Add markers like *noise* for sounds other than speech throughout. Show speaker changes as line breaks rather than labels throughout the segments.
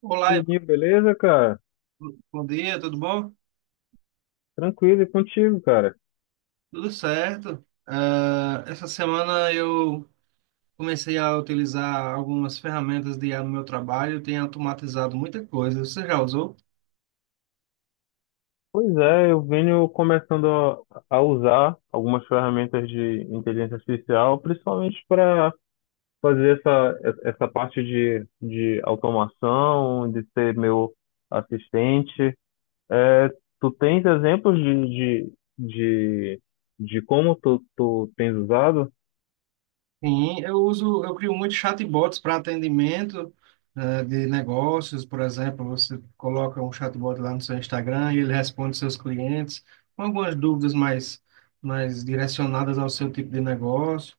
Olá,
Oi,
Ivan.
beleza, cara?
Bom dia, tudo bom?
Tranquilo e contigo, cara.
Tudo certo. Essa semana eu comecei a utilizar algumas ferramentas de IA no meu trabalho. Eu tenho automatizado muita coisa. Você já usou?
Pois é, eu venho começando a usar algumas ferramentas de inteligência artificial, principalmente para fazer essa parte de automação, de ser meu assistente. É, tu tens exemplos de, de como tu tens usado?
Sim, eu uso, eu crio muitos chatbots para atendimento, de negócios. Por exemplo, você coloca um chatbot lá no seu Instagram e ele responde seus clientes com algumas mais direcionadas ao seu tipo de negócio.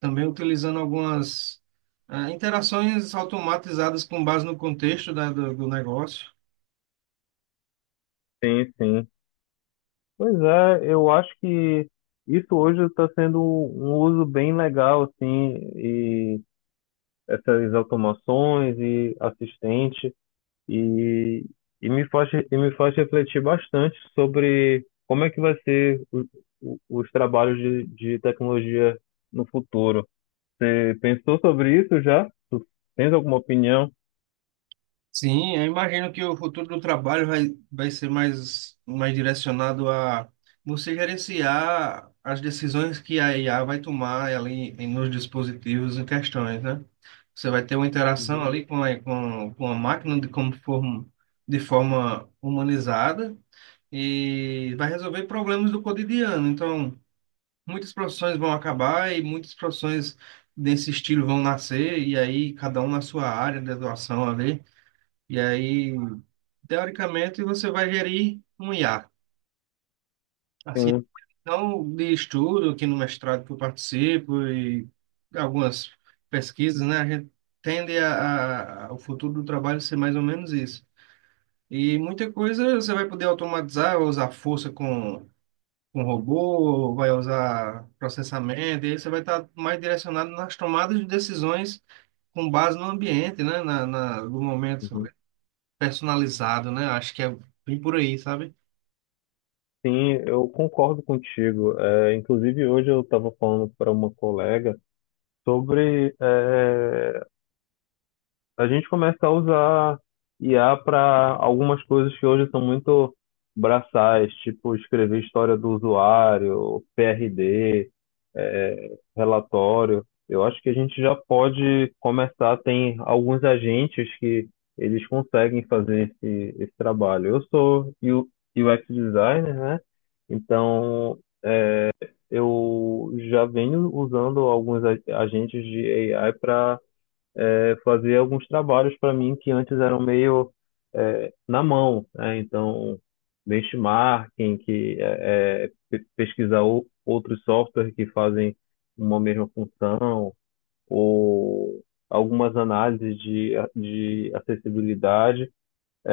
Também utilizando algumas interações automatizadas com base no contexto do negócio.
Sim, sim. Pois é, eu acho que isso hoje está sendo um uso bem legal, assim, essas automações e assistente e, e me faz refletir bastante sobre como é que vai ser os trabalhos de tecnologia no futuro. Você pensou sobre isso já? Tu tens alguma opinião?
Sim, eu imagino que o futuro do trabalho vai ser mais direcionado a você gerenciar as decisões que a IA vai tomar ali em- nos dispositivos em questões, né? Você vai ter uma interação
Uhum.
ali com com a máquina de, como forma, de forma humanizada, e vai resolver problemas do cotidiano. Então, muitas profissões vão acabar e muitas profissões desse estilo vão nascer, e aí cada um na sua área de atuação ali. E aí, teoricamente, você vai gerir um IA. Assim,
Sim,
então de estudo, aqui no mestrado que eu participo e algumas pesquisas, né? A gente tende a o futuro do trabalho ser mais ou menos isso. E muita coisa você vai poder automatizar, ou usar força com robô, vai usar processamento, e aí você vai estar mais direcionado nas tomadas de decisões com base no ambiente, né? No momento
uhum.
personalizado, né? Acho que é bem por aí, sabe?
Sim, eu concordo contigo. É, inclusive, hoje eu estava falando para uma colega sobre a gente começa a usar IA para algumas coisas que hoje são muito braçais, tipo escrever história do usuário, PRD, relatório. Eu acho que a gente já pode começar, tem alguns agentes que eles conseguem fazer esse trabalho. Eu sou UX designer, né? Então eu já venho usando alguns agentes de AI para fazer alguns trabalhos para mim que antes eram meio na mão, né? Então, benchmarking, que pesquisar outros softwares que fazem uma mesma função, ou algumas análises de acessibilidade.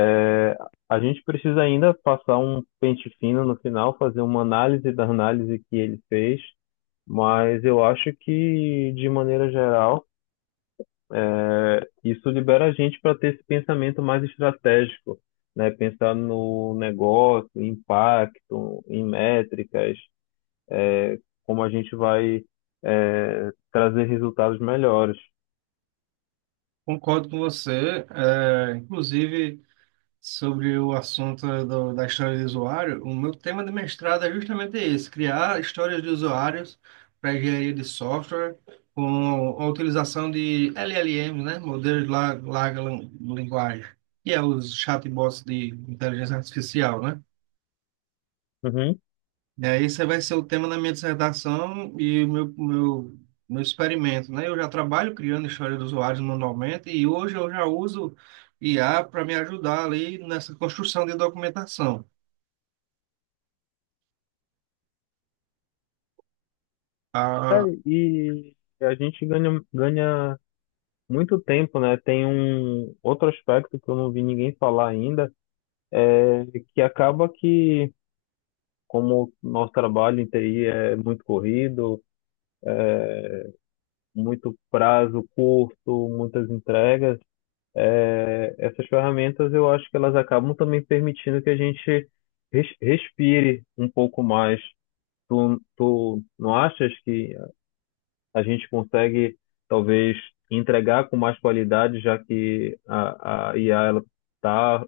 É, A gente precisa ainda passar um pente fino no final, fazer uma análise da análise que ele fez, mas eu acho que, de maneira geral, isso libera a gente para ter esse pensamento mais estratégico, né? Pensar no negócio, em impacto, em métricas, como a gente vai, trazer resultados melhores.
Concordo com você. É, inclusive, sobre o assunto do- da história do usuário, o meu tema de mestrado é justamente esse, criar histórias de usuários para engenharia de software com a utilização de LLMs, né, modelos de la- larga lan- linguagem, que é os chatbots de inteligência artificial, né?
Uhum.
E aí esse vai ser o tema da minha dissertação e o meu experimento, né? Eu já trabalho criando história dos usuários manualmente e hoje eu já uso IA para me ajudar ali nessa construção de documentação.
É,
Ah,
e a gente ganha, ganha muito tempo, né? Tem um outro aspecto que eu não vi ninguém falar ainda, é que acaba que, como o nosso trabalho em TI é muito corrido, muito prazo curto, muitas entregas, essas ferramentas eu acho que elas acabam também permitindo que a gente respire um pouco mais. Tu não achas que a gente consegue talvez entregar com mais qualidade, já que a IA ela tá,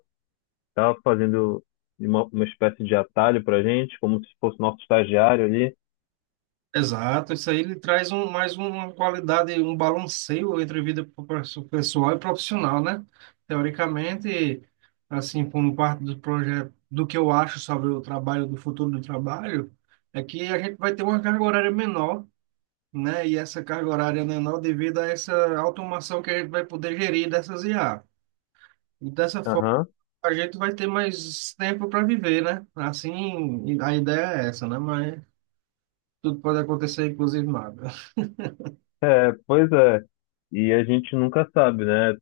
tá fazendo uma espécie de atalho para a gente, como se fosse nosso estagiário ali?
Exato, isso aí ele traz uma qualidade, um balanceio entre vida pro- pessoal e profissional, né? Teoricamente, assim, como parte do projeto, do que eu acho sobre o trabalho, do futuro do trabalho, é que a gente vai ter uma carga horária menor, né? E essa carga horária menor devido a essa automação que a gente vai poder gerir dessas IA. E dessa forma,
Aham.
a gente vai ter mais tempo para viver, né? Assim, a ideia é essa, né? Mas tudo pode acontecer, inclusive nada.
Pois é. E a gente nunca sabe, né?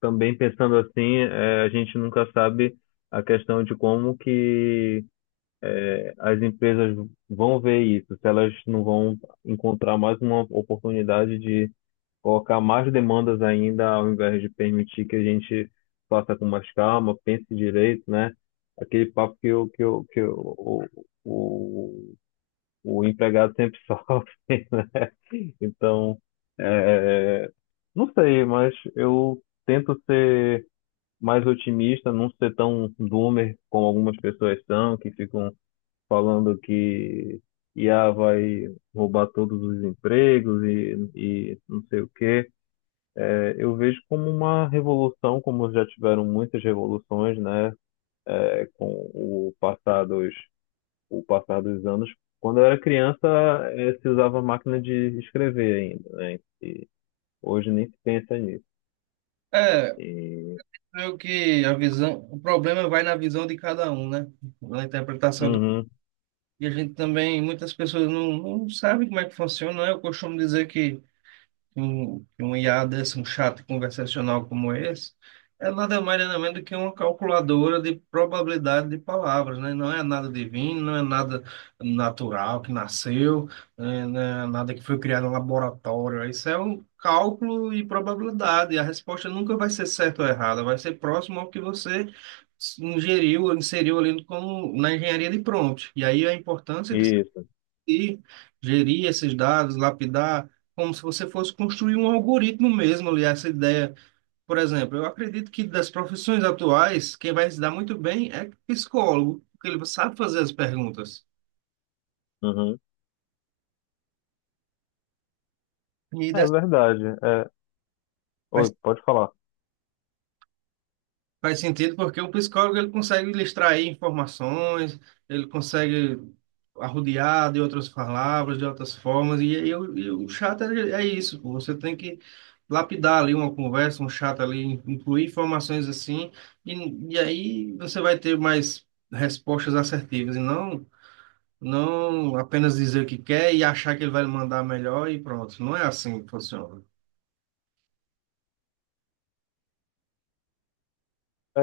Também pensando assim, a gente nunca sabe a questão de como que as empresas vão ver isso, se elas não vão encontrar mais uma oportunidade de colocar mais demandas ainda, ao invés de permitir que a gente faça com mais calma, pense direito, né? Aquele papo que, o que o, o o empregado sempre *laughs* sofre, né? Então, eh, não sei, mas eu tento ser mais otimista, não ser tão doomer como algumas pessoas são, que ficam falando que IA vai roubar todos os empregos e não sei o quê. É, eu vejo como uma revolução, como já tiveram muitas revoluções, né, com o passar o passar dos anos. Quando eu era criança, se usava máquina de escrever ainda, né? E hoje nem se pensa nisso.
É,
E...
creio que a visão, o problema vai na visão de cada um, né? Na interpretação do-
Uhum.
E a gente também, muitas pessoas não sabem como é que funciona, né? Eu costumo dizer que um IA desse, um chat conversacional como esse, é nada mais nada menos do que uma calculadora de probabilidade de palavras, né? Não é nada divino, não é nada natural que nasceu, né? Não é nada que foi criado em laboratório. Isso é um cálculo e probabilidade. A resposta nunca vai ser certa ou errada, vai ser próximo ao que você ingeriu, inseriu ali como na engenharia de prompt. E aí a importância de
Isso.
e gerir esses dados, lapidar, como se você fosse construir um algoritmo mesmo ali, essa ideia. Por exemplo, eu acredito que das profissões atuais, quem vai se dar muito bem é psicólogo, porque ele sabe fazer as perguntas.
Uhum.
E
É
das-
verdade.
vai.
Oi, pode falar.
Faz sentido porque o psicólogo ele consegue lhe extrair informações, ele consegue arrodear de outras palavras, de outras formas, e aí o e o chato é isso, pô. Você tem que lapidar ali uma conversa, um chato ali, incluir informações assim, e aí você vai ter mais respostas assertivas, não apenas dizer o que quer e achar que ele vai lhe mandar melhor e pronto. Não é assim que funciona.
É,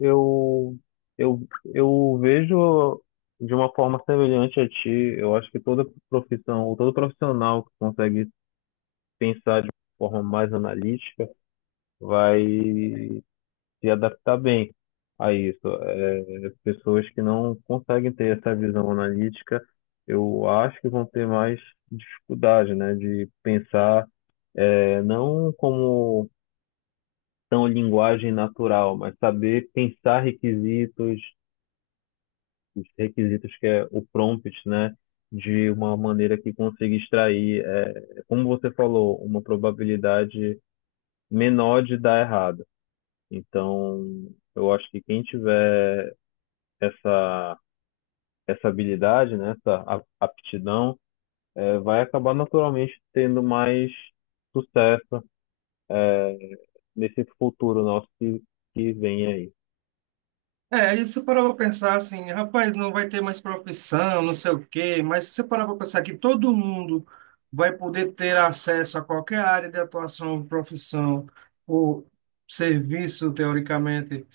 eu, eu, eu vejo de uma forma semelhante a ti. Eu acho que toda profissão, ou todo profissional que consegue pensar de uma forma mais analítica vai se adaptar bem a isso. É, pessoas que não conseguem ter essa visão analítica, eu acho que vão ter mais dificuldade, né, de pensar, não como tão linguagem natural, mas saber pensar requisitos os requisitos que é o prompt, né? De uma maneira que consiga extrair, como você falou, uma probabilidade menor de dar errado. Então, eu acho que quem tiver essa, essa habilidade, né, essa aptidão, vai acabar naturalmente tendo mais sucesso, é, nesse futuro nosso que vem aí.
É, aí você parava para pensar assim, rapaz, não vai ter mais profissão, não sei o quê, mas se você parar para pensar que todo mundo vai poder ter acesso a qualquer área de atuação, profissão ou serviço, teoricamente,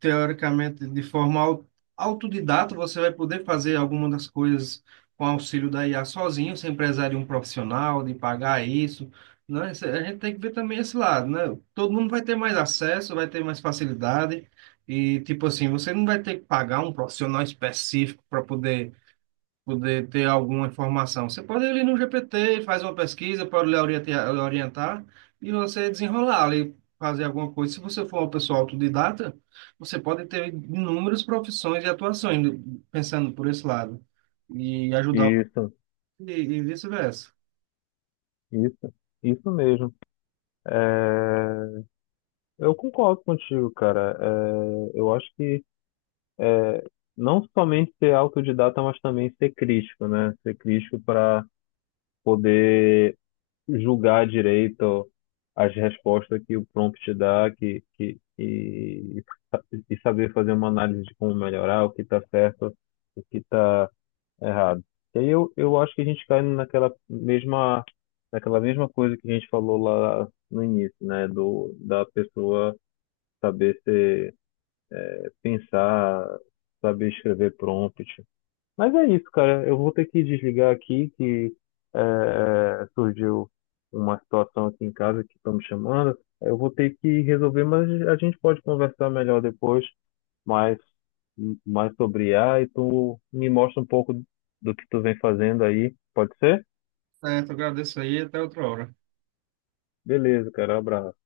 de forma au- autodidata, você vai poder fazer algumas das coisas com auxílio da IA sozinho, sem precisar de um profissional, de pagar isso, né? Isso- A gente tem que ver também esse lado, né? Todo mundo vai ter mais acesso, vai ter mais facilidade e, tipo assim, você não vai ter que pagar um profissional específico para poder ter alguma informação. Você pode ir ali no GPT, faz uma pesquisa, pode lhe orientar e você desenrolar ali, fazer alguma coisa. Se você for uma pessoa autodidata, você pode ter inúmeras profissões e atuações, pensando por esse lado, e ajudar
Isso,
e vice-versa.
isso, isso mesmo. É, eu concordo contigo, cara. Eu acho que é, não somente ser autodidata, mas também ser crítico, né? Ser crítico para poder julgar direito as respostas que o prompt te dá, e saber fazer uma análise de como melhorar, o que está certo, o que está errado. E aí eu acho que a gente cai naquela mesma coisa que a gente falou lá no início, né? Da pessoa saber ser pensar, saber escrever prompt. Mas é isso, cara. Eu vou ter que desligar aqui, que é, surgiu uma situação aqui em casa que estão me chamando. Eu vou ter que resolver, mas a gente pode conversar melhor depois, mais, mais sobre IA e tu me mostra um pouco do que tu vem fazendo aí. Pode ser?
Certo, agradeço aí, até outra hora.
Beleza, cara. Abraço.